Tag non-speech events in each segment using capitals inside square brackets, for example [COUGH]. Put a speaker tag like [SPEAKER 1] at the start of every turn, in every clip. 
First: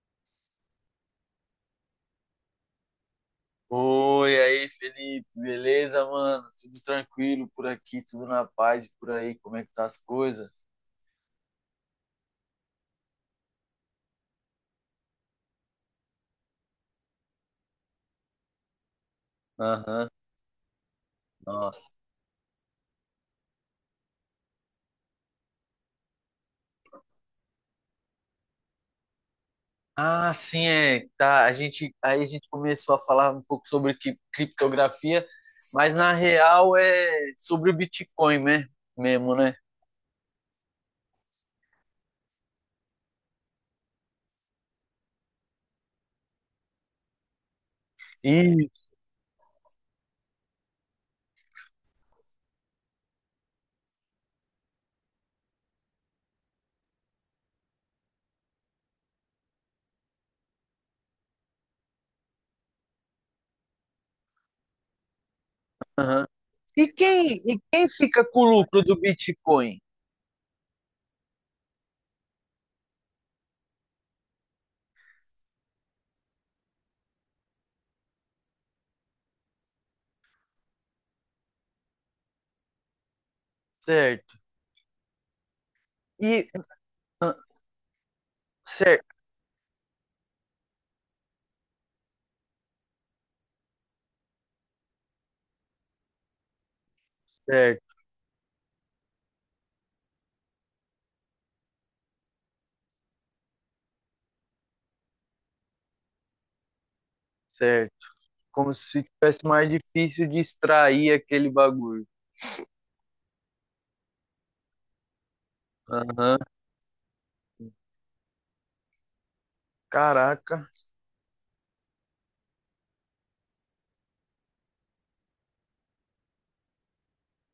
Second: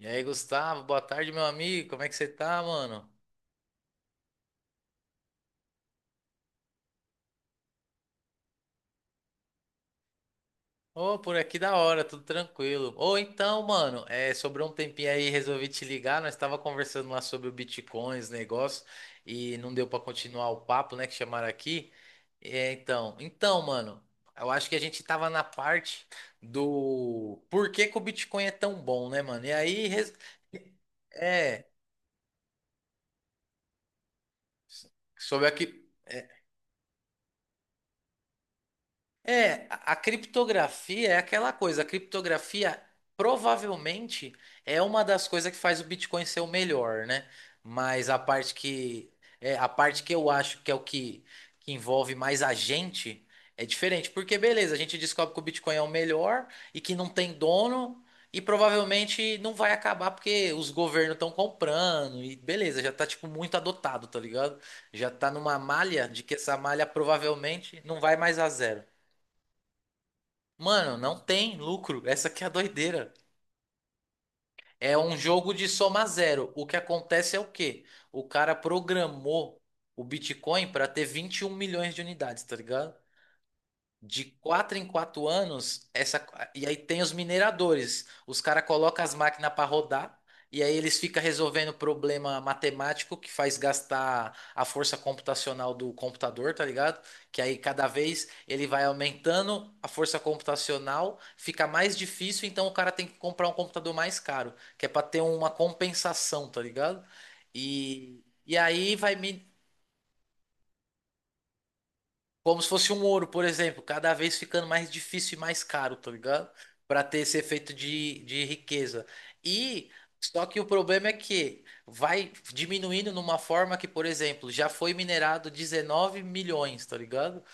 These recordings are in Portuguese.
[SPEAKER 1] E aí, Gustavo, boa tarde, meu amigo. Como é que você tá, mano?
[SPEAKER 2] Oi, aí, Felipe, beleza, mano? Tudo tranquilo por aqui, tudo na paz e por aí, como é que tá as coisas?
[SPEAKER 1] Ô, por aqui da hora, tudo tranquilo. Ou então, mano, é, sobrou um tempinho aí, resolvi te ligar. Nós tava conversando lá sobre o Bitcoin, os negócios, e não deu pra
[SPEAKER 2] Aham,
[SPEAKER 1] continuar o papo, né, que chamaram aqui.
[SPEAKER 2] nossa.
[SPEAKER 1] É, então, mano, eu acho que a gente tava na parte do por que que o Bitcoin é tão bom, né, mano? E aí,
[SPEAKER 2] Ah, sim, é, tá, a
[SPEAKER 1] é,
[SPEAKER 2] gente, aí a gente começou a falar um pouco sobre criptografia,
[SPEAKER 1] sobre aqui.
[SPEAKER 2] mas na real é sobre o Bitcoin, né, mesmo, né?
[SPEAKER 1] É, a criptografia é aquela coisa. A criptografia provavelmente é uma das coisas que faz o Bitcoin ser o melhor, né? Mas a parte
[SPEAKER 2] Isso,
[SPEAKER 1] que É a parte que eu acho que é que envolve mais a gente é diferente, porque beleza, a gente descobre que o Bitcoin é o melhor e que não tem dono e provavelmente não vai acabar porque os governos estão comprando e beleza, já tá tipo muito adotado, tá ligado? Já tá numa malha de
[SPEAKER 2] aham.
[SPEAKER 1] que essa malha
[SPEAKER 2] E quem, e
[SPEAKER 1] provavelmente
[SPEAKER 2] quem
[SPEAKER 1] não vai
[SPEAKER 2] fica
[SPEAKER 1] mais
[SPEAKER 2] com o
[SPEAKER 1] a zero.
[SPEAKER 2] lucro do Bitcoin?
[SPEAKER 1] Mano, não tem lucro. Essa aqui é a doideira. É um jogo de soma zero. O que acontece é o quê? O cara programou o Bitcoin para ter 21 milhões de unidades, tá ligado? De
[SPEAKER 2] Certo.
[SPEAKER 1] quatro em quatro anos,
[SPEAKER 2] E,
[SPEAKER 1] e aí tem os
[SPEAKER 2] ah,
[SPEAKER 1] mineradores. Os caras colocam as
[SPEAKER 2] certo,
[SPEAKER 1] máquinas para rodar, e aí eles ficam resolvendo problema matemático que faz gastar a força computacional do computador, tá ligado? Que aí cada
[SPEAKER 2] certo,
[SPEAKER 1] vez ele vai aumentando a força computacional, fica mais difícil, então o cara tem que comprar um computador mais caro, que é para ter uma compensação, tá ligado?
[SPEAKER 2] certo.
[SPEAKER 1] E
[SPEAKER 2] Como
[SPEAKER 1] aí
[SPEAKER 2] se
[SPEAKER 1] vai,
[SPEAKER 2] tivesse mais difícil de extrair aquele bagulho.
[SPEAKER 1] como se fosse um ouro, por exemplo, cada vez ficando mais difícil e mais caro, tá
[SPEAKER 2] Aham.
[SPEAKER 1] ligado? Para ter esse efeito de riqueza. E só que o
[SPEAKER 2] Caraca.
[SPEAKER 1] problema é que vai diminuindo numa forma que, por exemplo, já foi minerado 19 milhões, tá ligado?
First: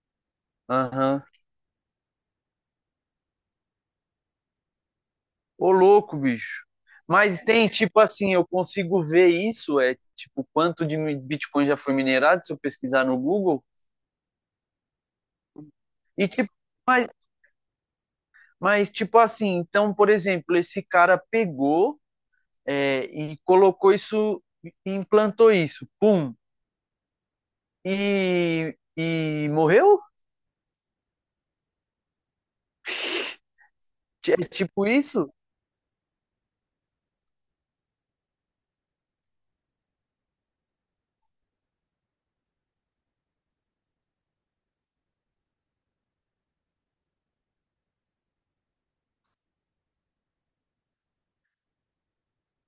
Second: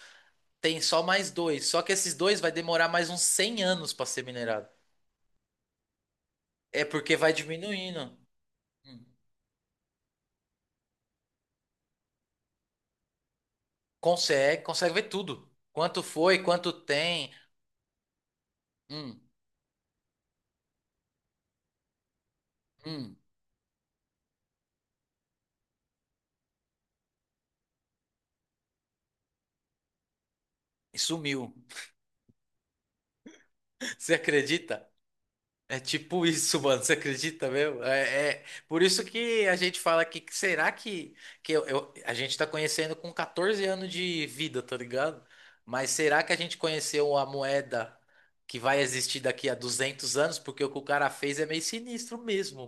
[SPEAKER 1] Tem só
[SPEAKER 2] Aham.
[SPEAKER 1] mais dois. Só que esses dois vai demorar mais uns 100 anos para ser minerado.
[SPEAKER 2] Ô, louco, bicho.
[SPEAKER 1] É porque vai
[SPEAKER 2] Mas tem,
[SPEAKER 1] diminuindo.
[SPEAKER 2] tipo assim, eu
[SPEAKER 1] Hum.
[SPEAKER 2] consigo ver isso, é, tipo, quanto de Bitcoin já foi minerado, se eu pesquisar no Google.
[SPEAKER 1] Consegue, consegue ver tudo. Quanto
[SPEAKER 2] E,
[SPEAKER 1] foi,
[SPEAKER 2] tipo,
[SPEAKER 1] quanto
[SPEAKER 2] mas,
[SPEAKER 1] tem.
[SPEAKER 2] mas tipo
[SPEAKER 1] Hum,
[SPEAKER 2] assim, então, por exemplo, esse cara pegou, é,
[SPEAKER 1] hum.
[SPEAKER 2] e colocou isso, e implantou isso, pum, e morreu?
[SPEAKER 1] E sumiu. [LAUGHS] Você
[SPEAKER 2] É tipo
[SPEAKER 1] acredita?
[SPEAKER 2] isso?
[SPEAKER 1] É tipo isso, [LAUGHS] mano. Você acredita mesmo? É, por isso que a gente fala que será a gente tá conhecendo com 14 anos de vida, tá ligado? Mas será que a gente conheceu a moeda que vai existir daqui a 200 anos? Porque o que o cara fez é meio sinistro mesmo.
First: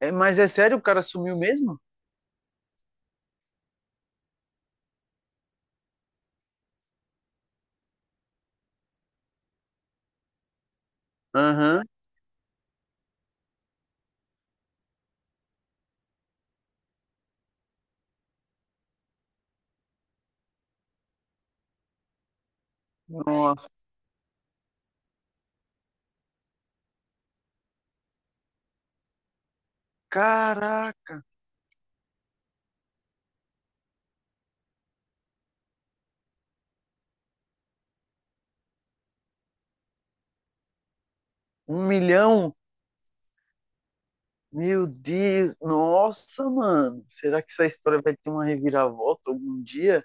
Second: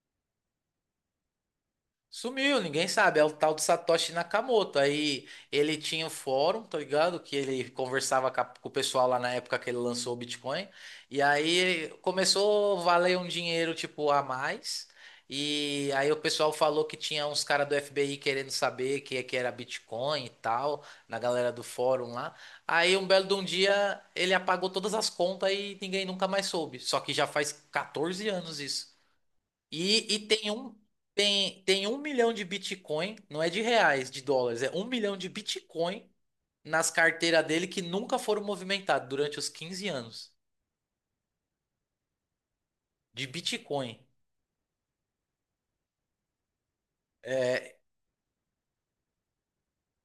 [SPEAKER 2] É, mas é sério, o cara sumiu mesmo?
[SPEAKER 1] Sumiu, ninguém sabe. É o tal do Satoshi Nakamoto. Aí ele tinha o fórum, tá ligado? Que ele conversava com o pessoal lá na época que ele lançou o Bitcoin. E
[SPEAKER 2] Aham.
[SPEAKER 1] aí começou a valer um dinheiro, tipo, a mais. E aí o pessoal falou que tinha uns caras do FBI querendo saber que é que era Bitcoin e tal, na galera do fórum lá. Aí um belo de um
[SPEAKER 2] Nossa,
[SPEAKER 1] dia ele apagou todas as contas e ninguém nunca mais soube. Só que já faz 14 anos isso. E tem um,
[SPEAKER 2] caraca,
[SPEAKER 1] tem, tem um milhão de Bitcoin, não é de reais, de dólares, é um milhão de Bitcoin nas carteiras dele que nunca foram movimentados durante os 15 anos
[SPEAKER 2] um milhão?
[SPEAKER 1] de Bitcoin.
[SPEAKER 2] Meu Deus, nossa, mano. Será que essa
[SPEAKER 1] É,
[SPEAKER 2] história vai ter uma reviravolta algum dia?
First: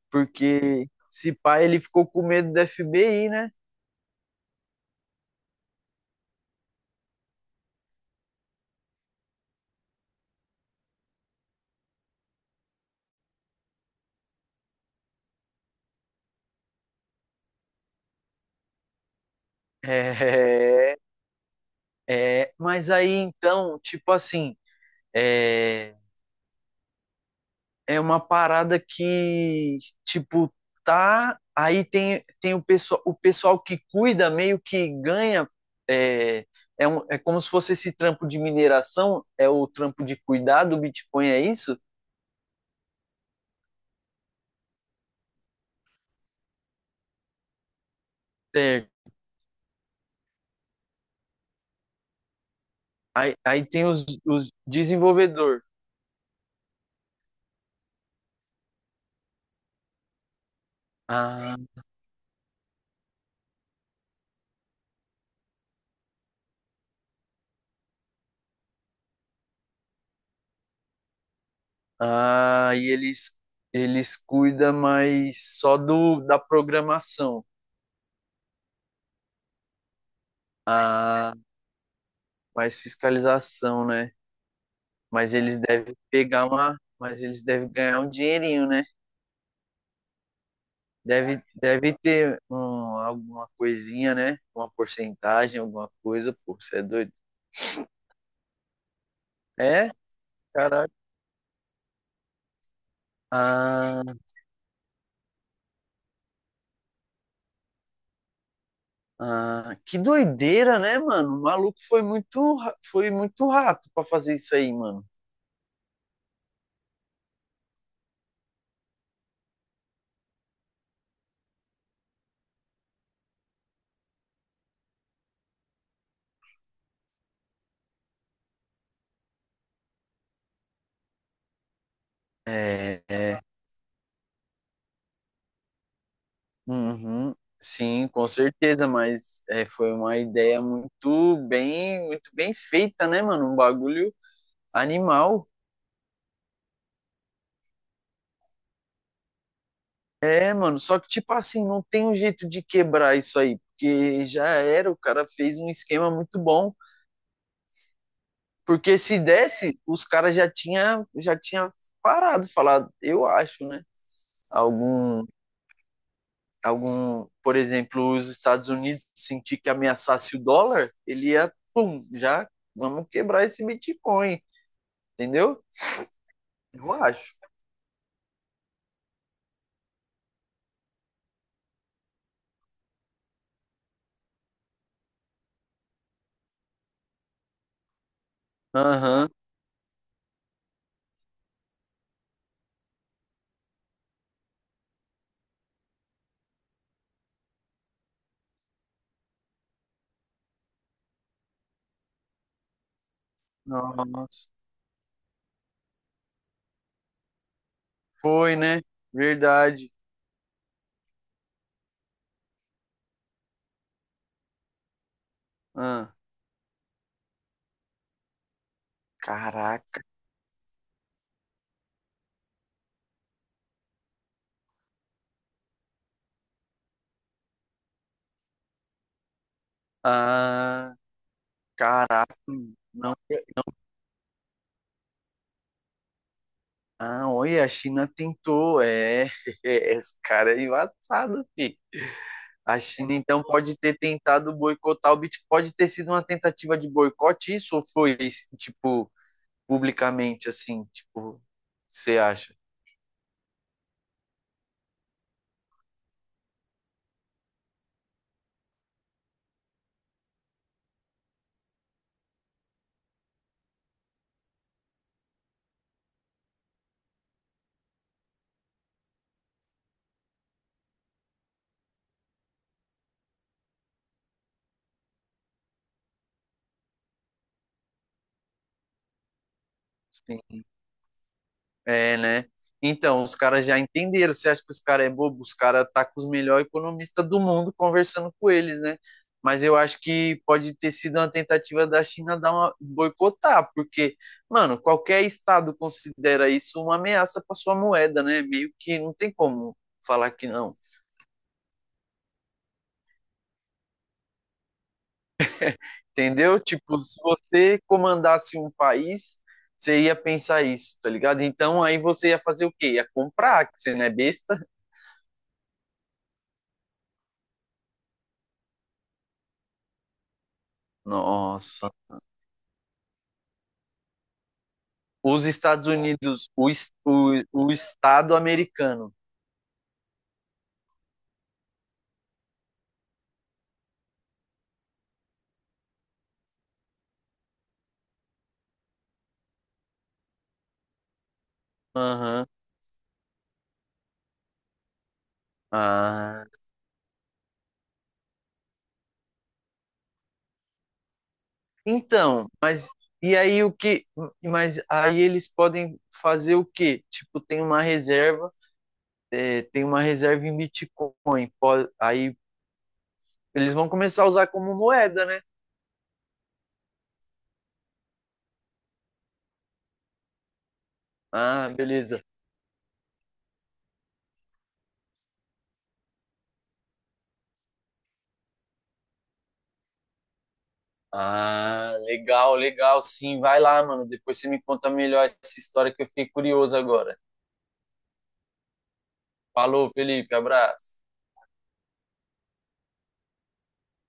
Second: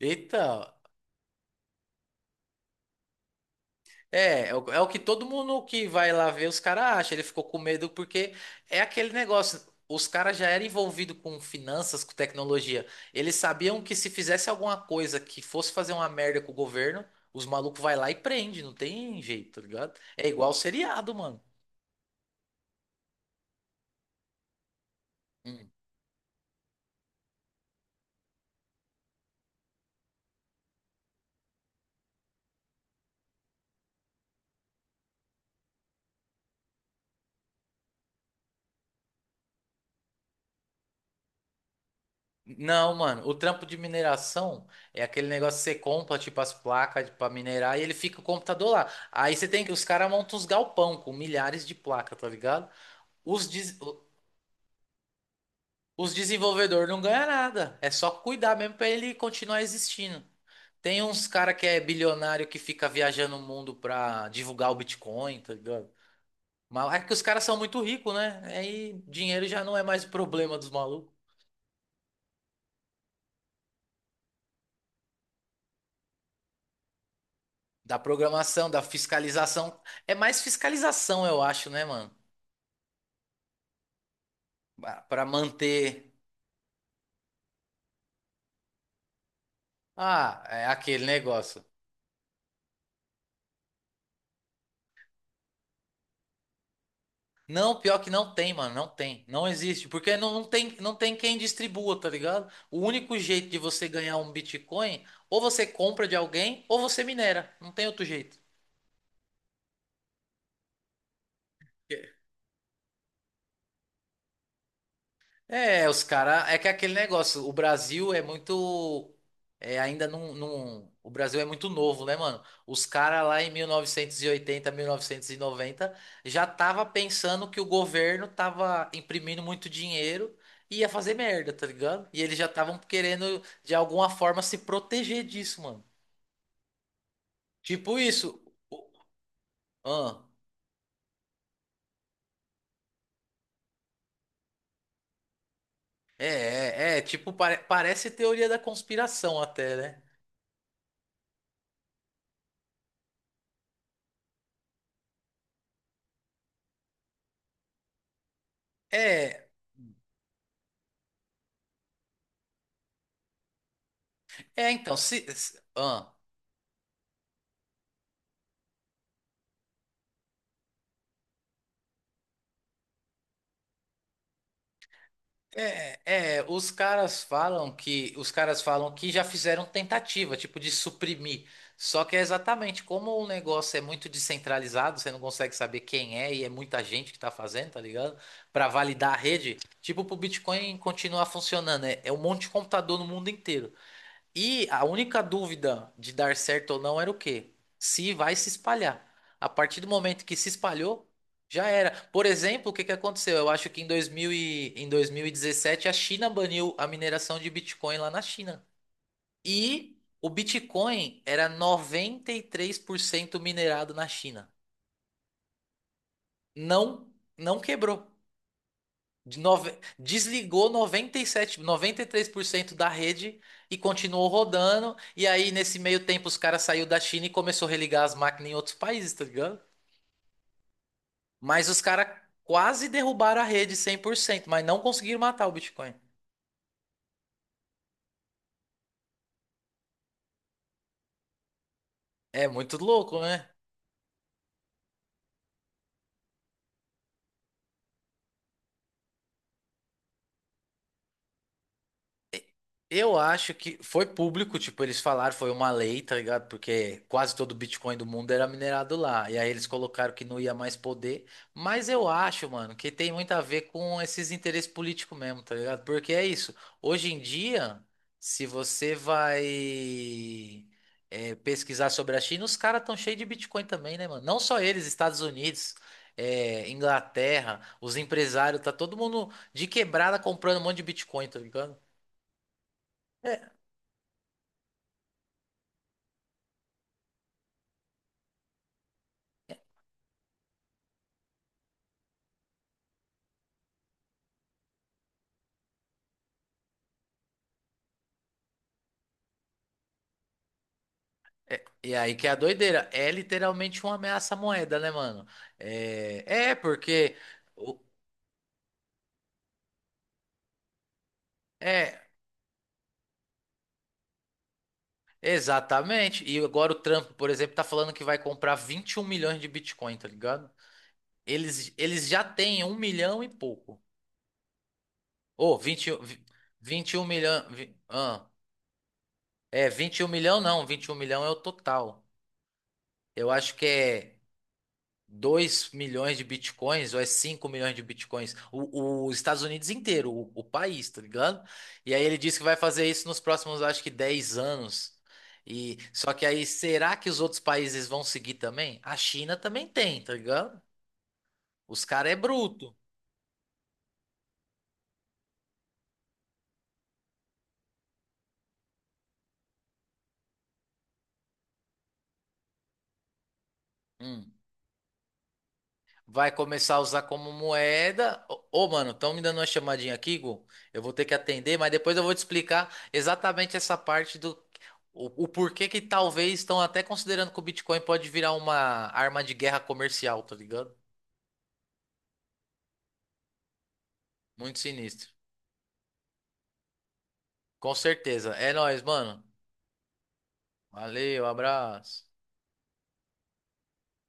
[SPEAKER 1] eita.
[SPEAKER 2] Porque se pá, ele ficou com medo da FBI, né?
[SPEAKER 1] É, é o que todo mundo que vai lá ver, os caras acham. Ele ficou com medo porque é aquele negócio. Os caras já eram envolvidos com finanças, com tecnologia. Eles sabiam que se fizesse alguma coisa que fosse fazer uma merda com o governo, os malucos vai lá e prende. Não tem jeito, tá
[SPEAKER 2] [LAUGHS]
[SPEAKER 1] ligado? É igual
[SPEAKER 2] É,
[SPEAKER 1] seriado, mano.
[SPEAKER 2] é, mas aí então, tipo assim,
[SPEAKER 1] Hum.
[SPEAKER 2] é, é uma parada que, tipo, tá. Aí tem, tem o pessoal que cuida, meio que ganha. É, é, um, é como se fosse esse trampo de mineração, é o trampo de cuidar do Bitcoin, é isso?
[SPEAKER 1] Não, mano, o trampo de mineração é aquele negócio que você compra, tipo, as placas pra minerar e ele fica o computador
[SPEAKER 2] É,
[SPEAKER 1] lá. Aí você tem que, os caras montam uns galpão com milhares de placas, tá ligado?
[SPEAKER 2] aí,
[SPEAKER 1] Os,
[SPEAKER 2] aí
[SPEAKER 1] des-
[SPEAKER 2] tem os desenvolvedor.
[SPEAKER 1] Os desenvolvedores não ganham nada. É só cuidar mesmo pra ele continuar existindo. Tem uns cara
[SPEAKER 2] Ah,
[SPEAKER 1] que é bilionário que fica viajando o mundo pra divulgar o Bitcoin, tá ligado? Mas é que os caras são muito ricos, né? Aí dinheiro já não é mais o problema dos malucos.
[SPEAKER 2] ah, e eles cuidam mais só do, da programação.
[SPEAKER 1] Da programação, da fiscalização. É mais fiscalização,
[SPEAKER 2] Ah,
[SPEAKER 1] eu acho, né, mano?
[SPEAKER 2] mais fiscalização, né?
[SPEAKER 1] Pra
[SPEAKER 2] Mas eles devem
[SPEAKER 1] manter.
[SPEAKER 2] pegar uma. Mas eles devem ganhar um dinheirinho, né?
[SPEAKER 1] Ah, é aquele
[SPEAKER 2] Deve,
[SPEAKER 1] negócio.
[SPEAKER 2] deve ter um, alguma coisinha, né? Uma porcentagem, alguma coisa, pô, você é doido.
[SPEAKER 1] Não, pior que não tem, mano, não tem, não existe,
[SPEAKER 2] É?
[SPEAKER 1] porque não, não tem,
[SPEAKER 2] Caraca.
[SPEAKER 1] não tem quem distribua, tá ligado? O único jeito de você
[SPEAKER 2] Ah,
[SPEAKER 1] ganhar um Bitcoin, ou você compra de alguém, ou você minera, não tem outro jeito.
[SPEAKER 2] ah, que doideira, né, mano? O maluco foi muito, foi muito rato pra fazer isso aí, mano.
[SPEAKER 1] É, os caras. É que é aquele negócio. O Brasil é muito. É, ainda não, não. O Brasil é muito novo, né, mano? Os caras lá em mil novecentos e oitenta, 1990, já tava pensando que o governo tava imprimindo muito dinheiro e ia fazer merda, tá ligado? E eles já estavam
[SPEAKER 2] É, é,
[SPEAKER 1] querendo, de alguma forma, se proteger disso, mano.
[SPEAKER 2] uhum,
[SPEAKER 1] Tipo
[SPEAKER 2] sim, com
[SPEAKER 1] isso.
[SPEAKER 2] certeza,
[SPEAKER 1] O-
[SPEAKER 2] mas é, foi uma
[SPEAKER 1] Ah,
[SPEAKER 2] ideia muito bem feita, né, mano? Um bagulho animal.
[SPEAKER 1] é, é, é. Tipo, parece teoria da conspiração até, né?
[SPEAKER 2] É, mano, só que, tipo assim, não tem um jeito de quebrar isso aí, porque já era, o cara fez um esquema muito bom, porque se
[SPEAKER 1] É.
[SPEAKER 2] desse, os caras já tinha parado, falado, eu acho, né?
[SPEAKER 1] É, então,
[SPEAKER 2] Algum,
[SPEAKER 1] ah.
[SPEAKER 2] algum, por exemplo, os Estados Unidos sentir que ameaçasse o dólar, ele ia, pum, já vamos quebrar esse Bitcoin, entendeu?
[SPEAKER 1] É, os
[SPEAKER 2] Eu
[SPEAKER 1] caras
[SPEAKER 2] acho.
[SPEAKER 1] falam que já fizeram tentativa, tipo, de suprimir. Só que é exatamente como o negócio é muito descentralizado, você não consegue saber quem é e é muita gente que tá fazendo, tá ligado? Pra validar a
[SPEAKER 2] Aham.
[SPEAKER 1] rede, tipo, pro Bitcoin continuar funcionando, é um monte de computador no mundo inteiro. E a única dúvida de dar certo ou não era o quê? Se vai se espalhar. A partir do momento que se espalhou, já era. Por exemplo, o que que aconteceu? Eu acho que em 2000
[SPEAKER 2] Nossa.
[SPEAKER 1] e, em 2017 a China baniu a mineração de Bitcoin lá na
[SPEAKER 2] Foi,
[SPEAKER 1] China.
[SPEAKER 2] né? Verdade.
[SPEAKER 1] E o Bitcoin era 93% minerado na China.
[SPEAKER 2] Ah,
[SPEAKER 1] Não, não quebrou.
[SPEAKER 2] caraca.
[SPEAKER 1] Desligou 93% da rede e continuou rodando. E aí, nesse meio tempo, os caras saiu da China e começou a religar as máquinas em outros países, tá ligado?
[SPEAKER 2] Ah,
[SPEAKER 1] Mas os caras
[SPEAKER 2] caraca.
[SPEAKER 1] quase derrubaram a rede 100%, mas não conseguiram matar o Bitcoin.
[SPEAKER 2] Ah, olha, a China tentou. É, [LAUGHS] esse cara é embaçado, fi.
[SPEAKER 1] É muito
[SPEAKER 2] A China
[SPEAKER 1] louco,
[SPEAKER 2] então
[SPEAKER 1] né?
[SPEAKER 2] pode ter tentado boicotar o Bitcoin. Pode ter sido uma tentativa de boicote, isso ou foi, tipo, publicamente, assim, tipo, você acha?
[SPEAKER 1] Eu acho que foi público, tipo, eles falaram, foi uma lei, tá ligado? Porque quase todo o Bitcoin do mundo era minerado lá. E aí eles colocaram que não ia mais poder. Mas eu acho, mano, que tem muito a ver com esses interesses políticos mesmo, tá ligado? Porque é isso. Hoje em dia, se você vai pesquisar sobre a China, os caras estão cheios de Bitcoin também, né, mano? Não só eles, Estados Unidos, Inglaterra, os empresários, tá todo mundo de quebrada comprando
[SPEAKER 2] Sim.
[SPEAKER 1] um monte de Bitcoin, tá ligado?
[SPEAKER 2] É, né? Então, os caras já entenderam. Você acha que os caras é bobo? Os caras tá com os melhores economistas do mundo conversando com eles, né? Mas eu acho que pode ter sido uma tentativa da China dar uma boicotar, porque, mano, qualquer estado considera isso uma ameaça para sua moeda, né? Meio que não tem como falar que não.
[SPEAKER 1] E aí que é a doideira. É literalmente uma ameaça à moeda, né, mano? É, é
[SPEAKER 2] Entendeu? Tipo,
[SPEAKER 1] porque.
[SPEAKER 2] se
[SPEAKER 1] o-
[SPEAKER 2] você comandasse um país, você ia pensar isso, tá ligado? Então aí
[SPEAKER 1] É,
[SPEAKER 2] você ia fazer o quê? Ia comprar, que você não é besta?
[SPEAKER 1] exatamente. E agora o Trump, por exemplo, tá falando que vai comprar 21 milhões de Bitcoin, tá ligado? Eles,
[SPEAKER 2] Nossa.
[SPEAKER 1] eles já têm um milhão e pouco.
[SPEAKER 2] Os
[SPEAKER 1] Ô,
[SPEAKER 2] Estados
[SPEAKER 1] 20 e- um vi-
[SPEAKER 2] Unidos, o,
[SPEAKER 1] 21 milhão.
[SPEAKER 2] o
[SPEAKER 1] vi- ah,
[SPEAKER 2] Estado americano.
[SPEAKER 1] é, vinte e um milhão não, 21 milhão é o total. Eu acho que é, 2 milhões de bitcoins, ou é 5 milhões de bitcoins, os Estados Unidos inteiro, o país, tá ligado? E aí ele disse que
[SPEAKER 2] Aham.
[SPEAKER 1] vai fazer isso nos próximos, acho que 10 anos. E só que aí,
[SPEAKER 2] Ah.
[SPEAKER 1] será que os outros países vão seguir também? A China também tem, tá ligado? Os caras é
[SPEAKER 2] Então,
[SPEAKER 1] bruto.
[SPEAKER 2] mas e aí o que? Mas aí eles podem fazer o quê? Tipo, tem uma reserva, é, tem uma reserva em Bitcoin. Aí eles vão começar a
[SPEAKER 1] Hum.
[SPEAKER 2] usar como moeda, né?
[SPEAKER 1] Vai começar a usar como moeda. Ô, ô, mano, estão me dando uma chamadinha aqui, Gu. Eu vou ter que atender,
[SPEAKER 2] Ah,
[SPEAKER 1] mas depois eu vou te
[SPEAKER 2] beleza.
[SPEAKER 1] explicar exatamente essa parte do O, o porquê que talvez estão até considerando que o Bitcoin pode virar uma arma de guerra comercial, tá ligado?
[SPEAKER 2] Ah, legal, legal, sim. Vai lá, mano. Depois você
[SPEAKER 1] Muito
[SPEAKER 2] me conta
[SPEAKER 1] sinistro.
[SPEAKER 2] melhor essa história que eu fiquei curioso agora.
[SPEAKER 1] Com certeza. É nóis, mano.
[SPEAKER 2] Falou, Felipe. Abraço.
[SPEAKER 1] Valeu, abraço.